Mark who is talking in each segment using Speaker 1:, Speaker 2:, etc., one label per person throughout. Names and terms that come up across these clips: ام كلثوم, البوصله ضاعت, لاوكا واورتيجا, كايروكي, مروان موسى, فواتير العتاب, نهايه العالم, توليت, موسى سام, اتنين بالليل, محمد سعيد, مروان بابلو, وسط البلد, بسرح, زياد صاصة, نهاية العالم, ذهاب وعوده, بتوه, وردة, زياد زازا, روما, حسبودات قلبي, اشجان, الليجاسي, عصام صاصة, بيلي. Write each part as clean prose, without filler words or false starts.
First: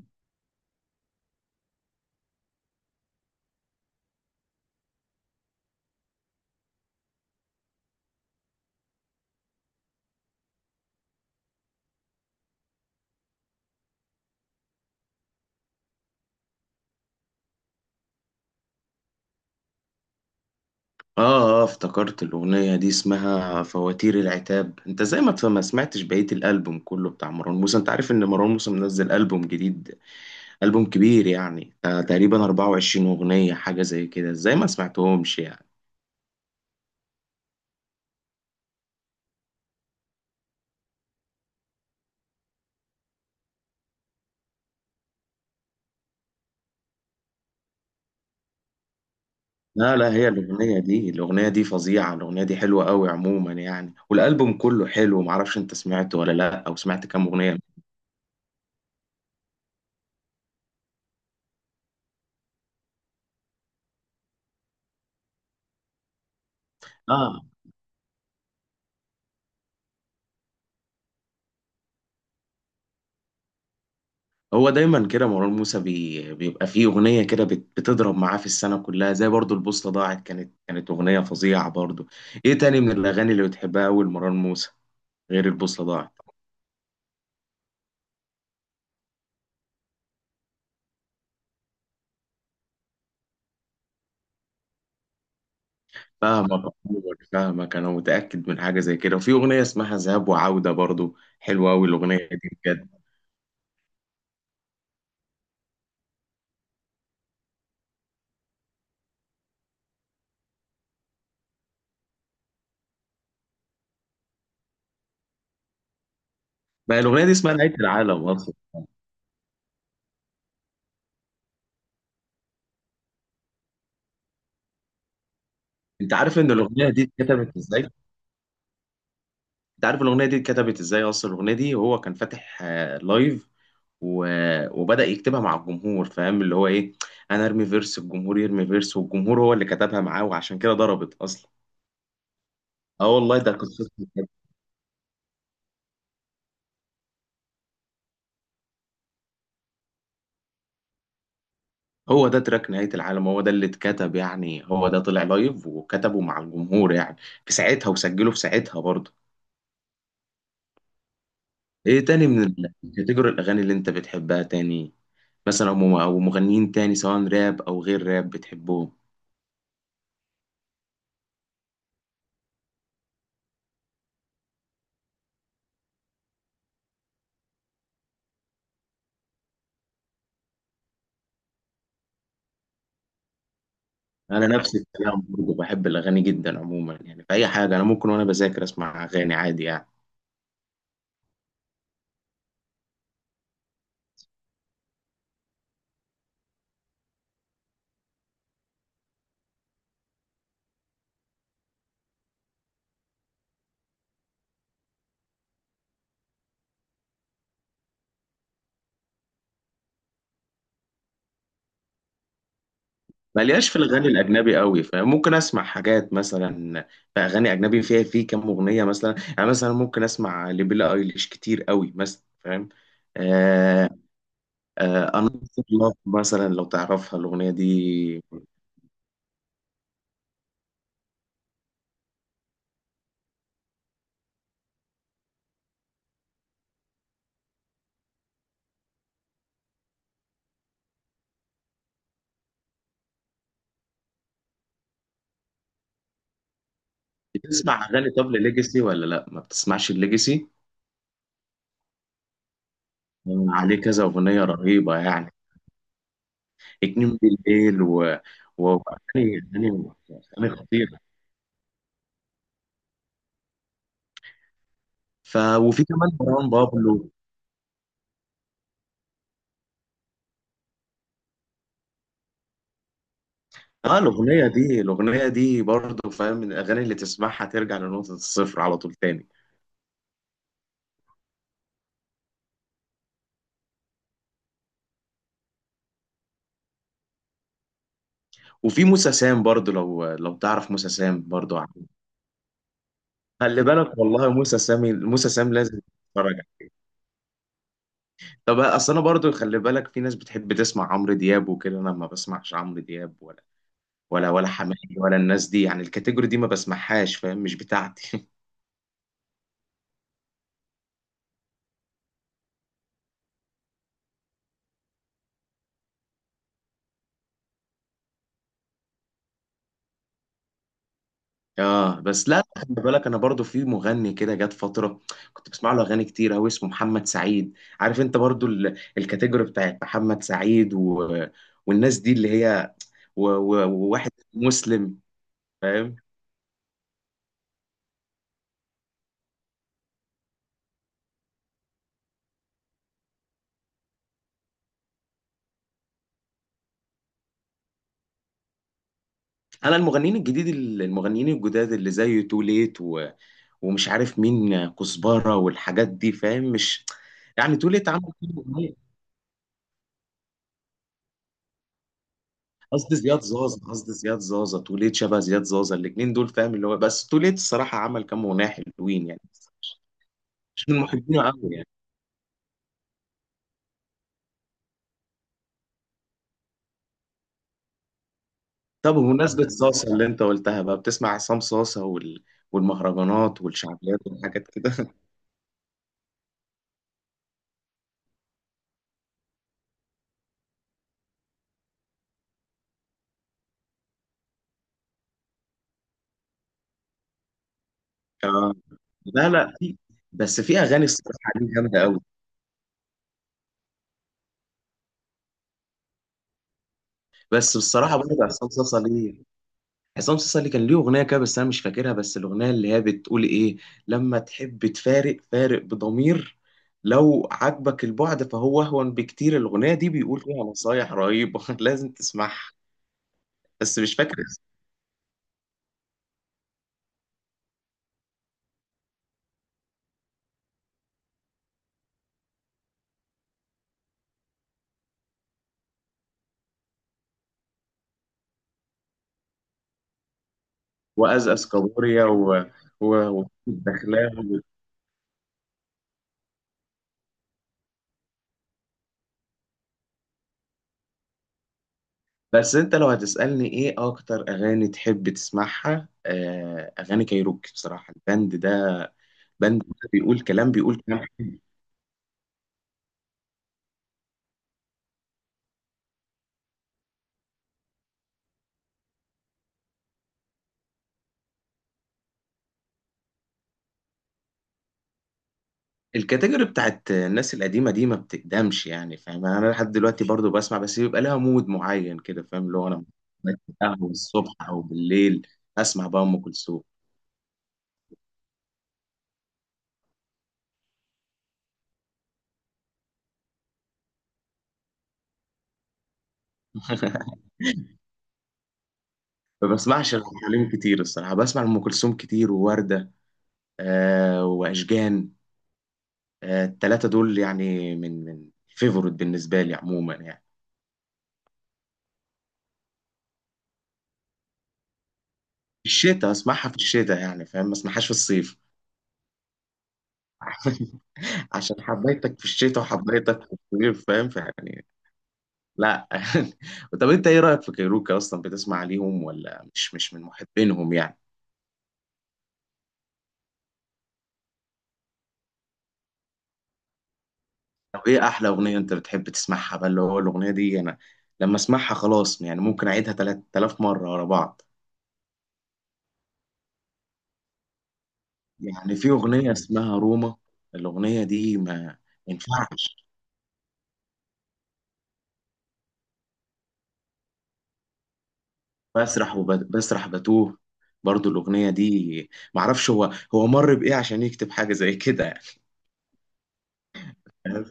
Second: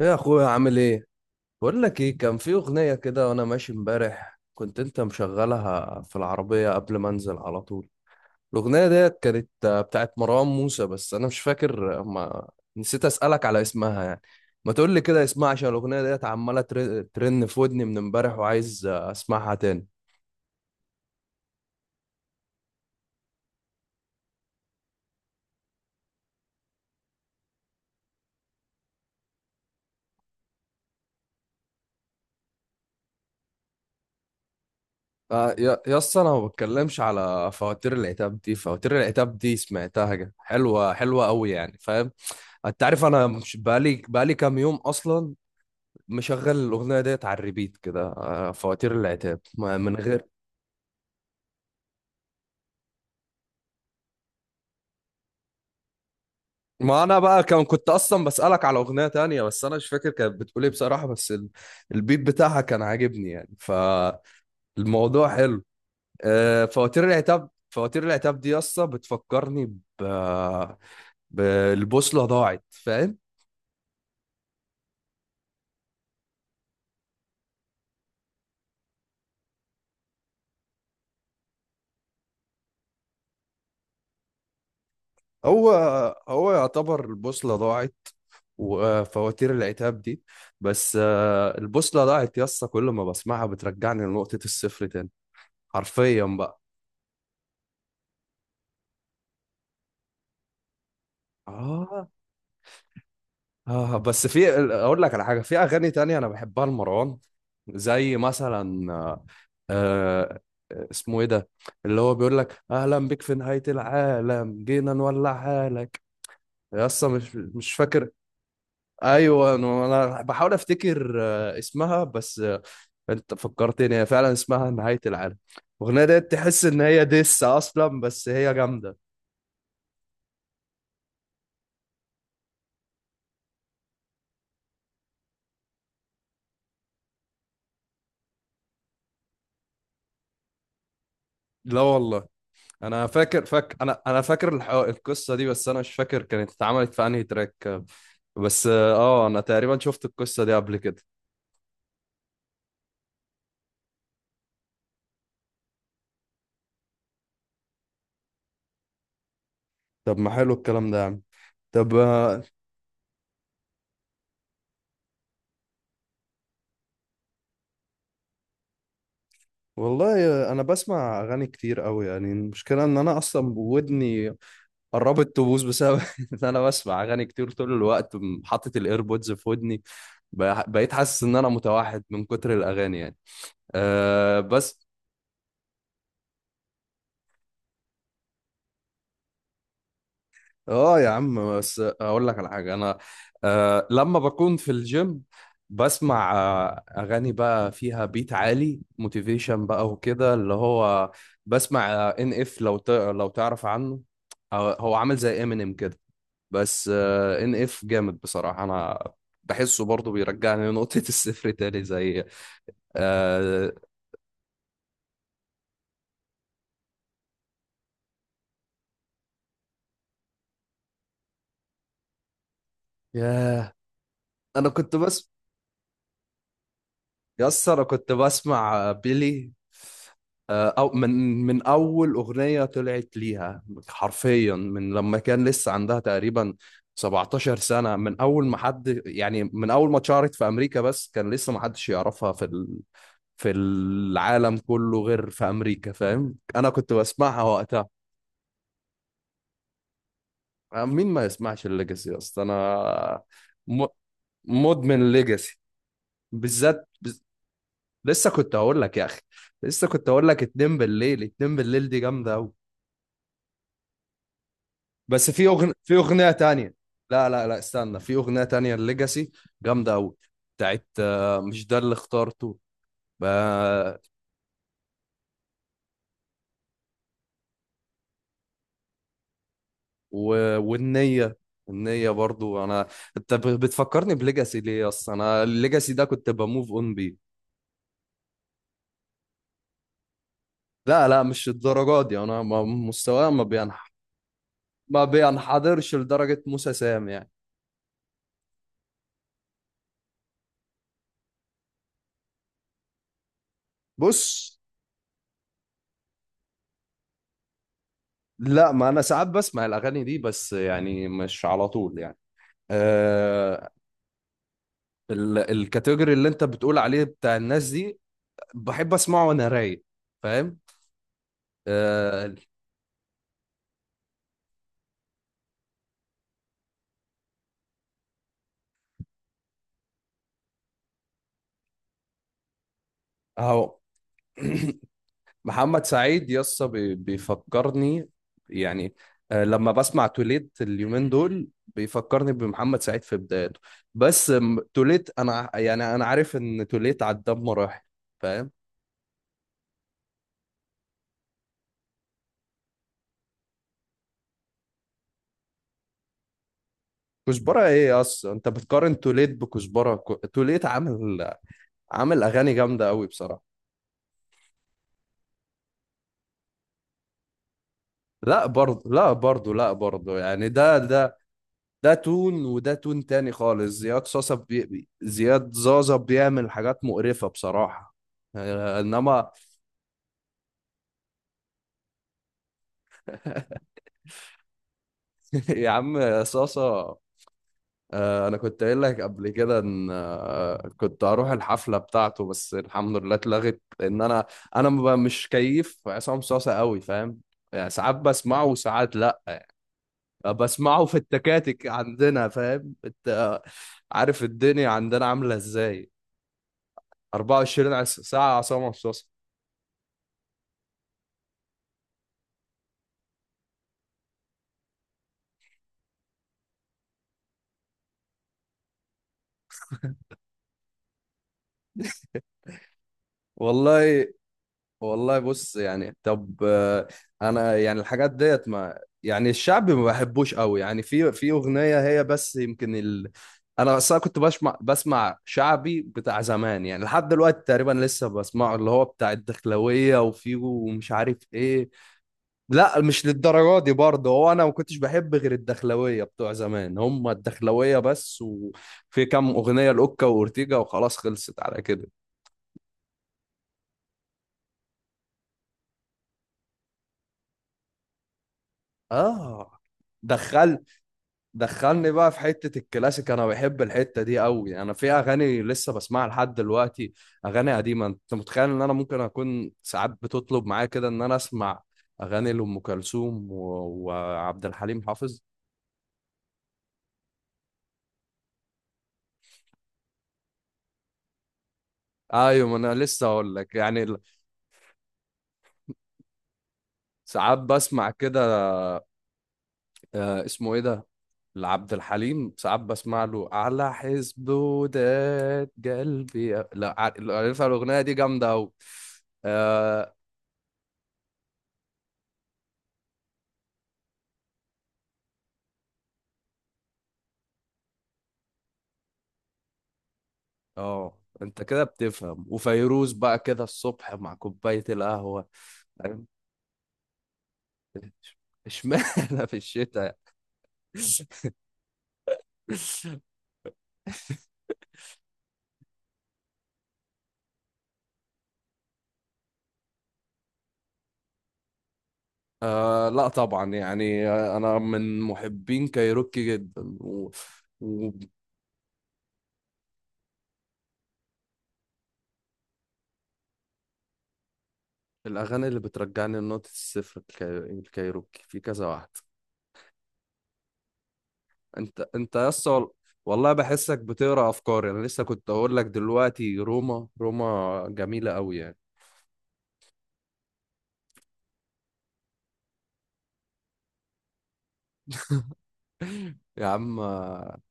Speaker 1: يا اخويا عامل ايه؟ بقول لك ايه، كان في اغنيه كده وانا ماشي امبارح، كنت انت مشغلها في العربيه قبل ما انزل على طول. الاغنيه ديت كانت بتاعت مروان موسى، بس انا مش فاكر. آه، ما نسيت اسالك على اسمها يعني. ما تقول لي كده اسمها، عشان الاغنيه ديت عماله ترن في ودني من امبارح، وعايز اسمعها تاني.
Speaker 2: اه افتكرت الأغنية دي اسمها فواتير العتاب. انت زي ما تفهم ما سمعتش بقية الألبوم كله بتاع مروان موسى. انت عارف ان مروان موسى منزل ألبوم جديد، ألبوم كبير يعني، تقريبا 24 أغنية حاجة زي كده. ازاي ما سمعتهمش
Speaker 1: آه،
Speaker 2: يعني؟
Speaker 1: يا يا اسطى، انا ما بتكلمش على فواتير العتاب، دي فواتير العتاب دي سمعتها كده حلوه حلوه قوي يعني، فاهم؟ انت عارف انا مش بقالي كام يوم اصلا مشغل الاغنيه ديت على الريبيت كده. فواتير العتاب من
Speaker 2: لا لا،
Speaker 1: غير
Speaker 2: هي الأغنية دي فظيعة، الأغنية دي حلوة قوي عموما يعني. والألبوم كله حلو، معرفش انت سمعته ولا لا، أو
Speaker 1: ما
Speaker 2: سمعت
Speaker 1: انا
Speaker 2: كام
Speaker 1: بقى
Speaker 2: أغنية.
Speaker 1: كنت اصلا بسالك على اغنيه تانية، بس انا مش فاكر كانت بتقول ايه بصراحه، بس البيت بتاعها كان عاجبني يعني، فالموضوع حلو. فواتير
Speaker 2: اه،
Speaker 1: العتاب، فواتير العتاب دي اصلا بتفكرني ب بالبوصله ضاعت، فاهم؟
Speaker 2: هو دايما كده مروان موسى، بيبقى فيه اغنيه كده بتضرب معاه في السنه كلها، زي برضو البوصله ضاعت، كانت اغنيه فظيعه برضو. ايه تاني من الاغاني اللي بتحبها اول مروان موسى غير
Speaker 1: هو
Speaker 2: البوصله ضاعت؟
Speaker 1: هو يعتبر البوصله ضاعت وفواتير العتاب دي. بس البوصله ضاعت يا اسطى، كل ما بسمعها بترجعني لنقطه الصفر تاني، حرفيا
Speaker 2: فاهمك
Speaker 1: بقى.
Speaker 2: عموماً، فاهمك انا متاكد من حاجه زي كده. وفي اغنيه اسمها ذهاب وعوده برضو، حلوه قوي
Speaker 1: اه.
Speaker 2: الاغنيه دي بجد.
Speaker 1: اه بس في، اقول لك على حاجه، في اغاني تانية انا بحبها لمروان، زي مثلا آه، اسمه ايه ده؟ اللي هو بيقول لك اهلا بك في نهايه العالم، جينا نولع حالك. يا
Speaker 2: ما
Speaker 1: اسطى
Speaker 2: الاغنيه دي اسمها
Speaker 1: مش
Speaker 2: نهايه
Speaker 1: فاكر.
Speaker 2: العالم اصلا.
Speaker 1: ايوه انا، بحاول افتكر اسمها بس. انت فكرتني، هي فعلا اسمها نهايه العالم. الاغنيه
Speaker 2: انت
Speaker 1: ديت
Speaker 2: عارف ان
Speaker 1: تحس ان
Speaker 2: الاغنيه دي
Speaker 1: هي ديس
Speaker 2: اتكتبت ازاي؟
Speaker 1: اصلا، بس هي جامده.
Speaker 2: انت عارف الاغنيه دي اتكتبت ازاي اصلا الاغنيه دي هو كان فاتح لايف و... وبدأ يكتبها مع الجمهور، فاهم اللي هو ايه؟ انا ارمي فيرس، الجمهور يرمي فيرس، والجمهور هو اللي كتبها معاه، وعشان كده ضربت اصلا.
Speaker 1: لا والله انا
Speaker 2: اه والله
Speaker 1: فاكر
Speaker 2: ده
Speaker 1: فاك
Speaker 2: قصته
Speaker 1: انا انا
Speaker 2: كده.
Speaker 1: فاكر القصه دي، بس انا مش فاكر كانت اتعملت في انهي تراك. بس اه انا تقريبا شفت القصه دي قبل كده.
Speaker 2: هو ده تراك نهاية العالم، هو ده اللي اتكتب يعني، هو ده طلع لايف وكتبه مع الجمهور يعني في ساعتها، وسجله في ساعتها برضه.
Speaker 1: طب ما حلو الكلام ده يا عم. طب
Speaker 2: ايه تاني من الكاتيجوري الاغاني اللي انت بتحبها تاني؟ مثلا او مغنيين تاني سواء راب او غير راب بتحبهم؟
Speaker 1: والله انا بسمع اغاني كتير قوي يعني، المشكله ان انا اصلا ودني قربت تبوظ بسبب ان انا بسمع اغاني كتير طول الوقت، حاطط الايربودز في ودني، بقيت حاسس ان انا متوحد من كتر الاغاني يعني. أه
Speaker 2: انا نفس
Speaker 1: بس.
Speaker 2: الكلام برضه، بحب الاغاني جدا عموما يعني في اي حاجه. انا ممكن وانا بذاكر اسمع اغاني عادي يعني.
Speaker 1: اه يا عم بس اقول لك على حاجه، انا لما بكون في الجيم بسمع اغاني بقى فيها بيت عالي، موتيفيشن بقى، وكده اللي هو بسمع ان اف، لو تعرف عنه، هو عامل زي امينيم كده، بس ان اف جامد بصراحه. انا بحسه برضه بيرجعني لنقطه الصفر تاني، زي
Speaker 2: ملياش
Speaker 1: آه
Speaker 2: في الغني الاجنبي قوي، فممكن اسمع حاجات مثلا. في اغاني اجنبي فيها، في كام اغنيه مثلا يعني. مثلا ممكن اسمع لبيلا ايليش كتير قوي مثلا، فاهم؟
Speaker 1: ياه.
Speaker 2: آه
Speaker 1: انا كنت بس،
Speaker 2: انا لاف مثلا لو تعرفها الاغنيه
Speaker 1: يس انا كنت
Speaker 2: دي.
Speaker 1: بسمع بيلي او من اول اغنيه طلعت ليها، حرفيا من لما كان لسه عندها تقريبا 17 سنه، من اول ما حد يعني، من اول ما اتشهرت في امريكا، بس كان لسه ما حدش يعرفها في في العالم كله غير في امريكا، فاهم؟ انا كنت بسمعها
Speaker 2: بتسمع
Speaker 1: وقتها.
Speaker 2: اغاني طب لليجاسي ولا لا؟ ما بتسمعش الليجاسي،
Speaker 1: مين ما يسمعش الليجاسي اصلا؟ انا
Speaker 2: عليه
Speaker 1: م...
Speaker 2: كذا اغنيه رهيبه
Speaker 1: مدمن
Speaker 2: يعني.
Speaker 1: ليجاسي بالذات.
Speaker 2: اتنين بالليل و
Speaker 1: لسه كنت هقول لك يا
Speaker 2: واغاني
Speaker 1: اخي،
Speaker 2: اغاني
Speaker 1: لسه كنت هقول لك
Speaker 2: اغاني
Speaker 1: اتنين
Speaker 2: خطيره.
Speaker 1: بالليل، اتنين بالليل دي جامده قوي. بس
Speaker 2: ف
Speaker 1: في اغنيه،
Speaker 2: وفي
Speaker 1: في
Speaker 2: كمان
Speaker 1: اغنيه
Speaker 2: مروان
Speaker 1: تانية،
Speaker 2: بابلو.
Speaker 1: لا لا لا استنى، في اغنيه تانية الليجاسي جامده قوي، بتاعت مش ده اللي اخترته.
Speaker 2: اه،
Speaker 1: آه،
Speaker 2: الاغنيه دي برضه فاهم، من الاغاني اللي تسمعها ترجع لنقطه الصفر على طول تاني.
Speaker 1: والنيه، النيه برضو انا، انت بتفكرني بليجاسي ليه؟ اصلا انا الليجاسي ده كنت بموف اون بيه.
Speaker 2: وفي موسى سام برضه، لو تعرف موسى
Speaker 1: لا لا
Speaker 2: سام
Speaker 1: مش
Speaker 2: برضه
Speaker 1: الدرجات دي، انا مستواي
Speaker 2: خلي بالك والله،
Speaker 1: ما
Speaker 2: موسى سام لازم
Speaker 1: بينحدرش
Speaker 2: تتفرج
Speaker 1: لدرجه
Speaker 2: عليه.
Speaker 1: موسى سام يعني.
Speaker 2: طب اصل انا برضه خلي بالك، في ناس بتحب تسمع عمرو دياب وكده، انا ما بسمعش عمرو دياب
Speaker 1: بص
Speaker 2: ولا حماقي ولا الناس دي يعني. الكاتيجوري دي ما بسمعهاش، فاهم؟ مش بتاعتي.
Speaker 1: لا، ما انا ساعات بسمع الاغاني دي، بس يعني مش على طول يعني. آه الكاتيجوري اللي انت بتقول عليه بتاع الناس دي، بحب اسمعه وانا رايق، فاهم؟
Speaker 2: اه بس
Speaker 1: آه.
Speaker 2: لا خلي بالك، انا برضو في مغني كده جت فتره كنت بسمع له اغاني كتير قوي، اسمه محمد سعيد. عارف انت برضو الكاتيجوري بتاعت محمد سعيد والناس دي اللي هي
Speaker 1: اهو.
Speaker 2: وواحد مسلم،
Speaker 1: محمد
Speaker 2: فاهم؟
Speaker 1: سعيد يسطا بيفكرني يعني، لما بسمع توليت اليومين دول بيفكرني بمحمد سعيد في بدايته. بس توليت انا يعني، انا عارف ان توليت عدى بمراحل، فاهم؟
Speaker 2: انا المغنيين الجداد اللي زي توليت ومش عارف مين، كزبره والحاجات دي فاهم، مش يعني
Speaker 1: كزبرة
Speaker 2: توليت
Speaker 1: ايه
Speaker 2: عمل
Speaker 1: اصلا،
Speaker 2: كام
Speaker 1: انت
Speaker 2: أغنية.
Speaker 1: بتقارن توليت بكزبرة؟ توليت عامل، عامل اغاني جامدة
Speaker 2: قصدي
Speaker 1: قوي
Speaker 2: زياد
Speaker 1: بصراحة.
Speaker 2: زازا، توليت شبه زياد زازا، الاتنين دول فاهم، اللي هو بس توليت الصراحه عمل كام
Speaker 1: لا
Speaker 2: اغنيه
Speaker 1: برضه
Speaker 2: حلوين
Speaker 1: لا
Speaker 2: يعني،
Speaker 1: برضه لا برضه يعني،
Speaker 2: مش من
Speaker 1: ده
Speaker 2: محبينه قوي يعني.
Speaker 1: ده تون، وده تون تاني خالص. زياد صاصة زياد زازا بيعمل حاجات مقرفة بصراحة،
Speaker 2: طب
Speaker 1: انما
Speaker 2: بمناسبة صاصة اللي انت قلتها بقى، بتسمع عصام صاصة والمهرجانات والشعبيات والحاجات كده
Speaker 1: يا عم صاصة، انا كنت قايل لك قبل كده ان كنت هروح الحفلة بتاعته، بس الحمد لله اتلغت، لان انا انا ما ب- مش كيف عصام صاصة قوي، فاهم؟ يعني ساعات بسمعه
Speaker 2: آه.
Speaker 1: وساعات لا.
Speaker 2: لا لا، بس في
Speaker 1: بسمعه
Speaker 2: اغاني
Speaker 1: في
Speaker 2: الصراحة ليه
Speaker 1: التكاتك
Speaker 2: جامدة قوي.
Speaker 1: عندنا، فاهم؟ انت عارف الدنيا عندنا عامله ازاي،
Speaker 2: بس
Speaker 1: 24
Speaker 2: بصراحة برضه
Speaker 1: ساعه
Speaker 2: عصام
Speaker 1: عصام
Speaker 2: صاصة
Speaker 1: مصاصه.
Speaker 2: ليه، كان ليه اغنية كده بس انا مش فاكرها، بس الاغنية اللي هي بتقول ايه: لما تحب تفارق فارق بضمير، لو عجبك البعد فهو اهون بكتير. الاغنية دي بيقول فيها نصايح رهيبة لازم تسمعها. بس مش
Speaker 1: والله
Speaker 2: فاكر.
Speaker 1: والله بص يعني، طب انا يعني الحاجات ديت، ما يعني الشعب ما بحبوش قوي يعني، في في اغنيه هي بس يمكن انا اصلا كنت بسمع شعبي بتاع زمان، يعني لحد دلوقتي تقريبا لسه بسمعه، اللي هو بتاع الدخلويه وفيه ومش عارف
Speaker 2: وازقز
Speaker 1: ايه.
Speaker 2: كابوريا
Speaker 1: لا مش للدرجه دي برضه، هو
Speaker 2: ودخلاوي.
Speaker 1: انا ما كنتش بحب غير الدخلويه بتوع زمان، هم الدخلويه بس، وفي كام اغنيه لاوكا واورتيجا وخلاص خلصت على كده.
Speaker 2: بس انت لو هتسألني ايه اكتر اغاني تحب تسمعها، اغاني كايروكي بصراحة. البند ده،
Speaker 1: اه
Speaker 2: بند ده بيقول كلام،
Speaker 1: دخل
Speaker 2: بيقول كلام حلو.
Speaker 1: دخلني بقى في حته الكلاسيك، انا بحب الحته دي قوي، انا في اغاني لسه بسمعها لحد دلوقتي، اغاني قديمه. انت متخيل ان انا ممكن اكون ساعات بتطلب معايا كده ان انا اسمع اغاني لام كلثوم وعبد الحليم حافظ؟
Speaker 2: الكاتيجوري بتاعت الناس القديمة دي ما بتقدمش يعني فاهم، يعني انا لحد دلوقتي برضو بسمع، بس بيبقى لها مود معين كده فاهم،
Speaker 1: ايوه ما
Speaker 2: اللي هو
Speaker 1: انا
Speaker 2: انا
Speaker 1: لسه اقول لك يعني،
Speaker 2: قهوة الصبح او بالليل اسمع بقى ام كلثوم
Speaker 1: ساعات بسمع كده. اسمه ايه ده، لعبد الحليم ساعات بسمع له على حسبودات قلبي، لا ع- لو عارفها الاغنيه دي جامده قوي.
Speaker 2: ما
Speaker 1: اه.
Speaker 2: بسمعش ام كلثوم كتير الصراحه، بسمع ام كلثوم كتير وورده واشجان، التلاتة دول يعني من فيفورت بالنسبة لي عموما يعني.
Speaker 1: اه انت كده بتفهم، وفيروز بقى كده الصبح مع كوبايه القهوه،
Speaker 2: في
Speaker 1: فاهم؟
Speaker 2: الشتاء اسمعها، في الشتاء يعني فاهم، ما اسمعهاش في الصيف
Speaker 1: اشمعنى في الشتاء؟
Speaker 2: عشان حبيتك في الشتاء وحبيتك في الصيف، فاهم فيعني؟ لا طب انت ايه رأيك في كايروكا اصلا، بتسمع ليهم ولا مش من محبينهم يعني؟
Speaker 1: لا طبعا يعني، انا من محبين كايروكي جدا
Speaker 2: طب ايه احلى اغنية انت بتحب تسمعها بقى، اللي هو الاغنية دي انا لما اسمعها خلاص يعني ممكن اعيدها 3000 مرة ورا بعض.
Speaker 1: والاغاني اللي بترجعني لنقطه الصفر، الكايروكي في كذا
Speaker 2: يعني في
Speaker 1: واحده.
Speaker 2: اغنية اسمها روما، الاغنية دي ما
Speaker 1: انت انت يا اسطى،
Speaker 2: ينفعش.
Speaker 1: والله بحسك بتقرا افكاري، انا لسه كنت اقول لك دلوقتي، روما روما جميله قوي يعني.
Speaker 2: بسرح وبسرح بتوه، برضو الأغنية دي معرفش، هو مر بإيه عشان يكتب حاجة زي كده يعني،
Speaker 1: يا عم
Speaker 2: فاهم؟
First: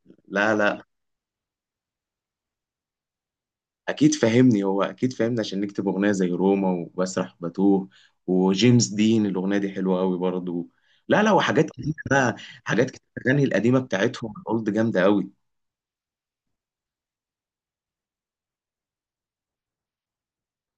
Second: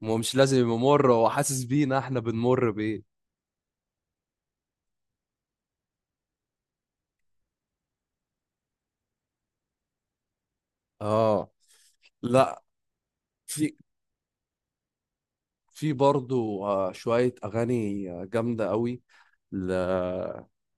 Speaker 1: مش
Speaker 2: لا
Speaker 1: لازم يبقى
Speaker 2: لا،
Speaker 1: مر، هو حاسس بينا احنا بنمر بايه.
Speaker 2: أكيد فاهمني هو أكيد فاهمني عشان يكتب أغنية زي روما وبسرح وبتوه وجيمس دين. الأغنية دي حلوة أوي برضو. لا لا
Speaker 1: اه
Speaker 2: وحاجات كتير بقى،
Speaker 1: لا،
Speaker 2: حاجات كتير، الأغاني
Speaker 1: في
Speaker 2: القديمة بتاعتهم الأولد جامدة أوي.
Speaker 1: في برضو شوية أغاني جامدة قوي. ل...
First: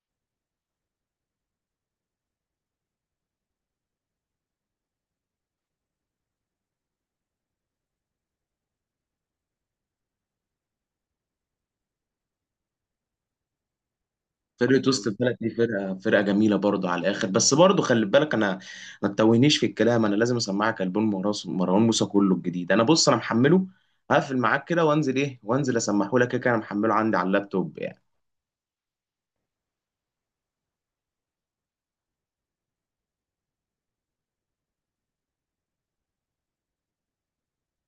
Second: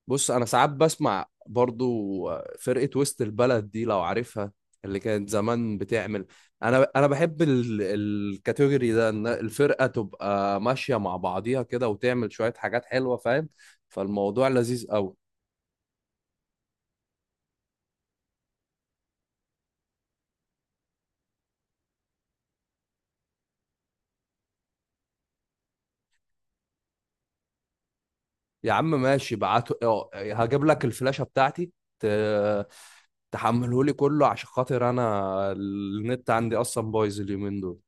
Speaker 1: بص أنا ساعات بسمع برضو فرقة وسط البلد دي لو عارفها، اللي كانت زمان بتعمل. أنا بحب الكاتيجوري ده، إن الفرقة تبقى ماشية مع بعضيها كده وتعمل شوية حاجات حلوة، فاهم؟ فالموضوع لذيذ
Speaker 2: فرقة وسط
Speaker 1: قوي.
Speaker 2: البلد دي فرقة جميلة برضه على الآخر. بس برضه خلي بالك أنا، ما تتوهنيش في الكلام، أنا لازم أسمعك ألبوم مروان موسى كله الجديد. أنا بص أنا محمله، هقفل معاك كده وأنزل إيه، وأنزل أسمحه لك كده. كده أنا محمله عندي على اللابتوب يعني.
Speaker 1: يا عم ماشي بعته، هجيب لك الفلاشة بتاعتي، ت... تحمله لي كله عشان خاطر أنا النت عندي أصلا بايظ اليومين دول.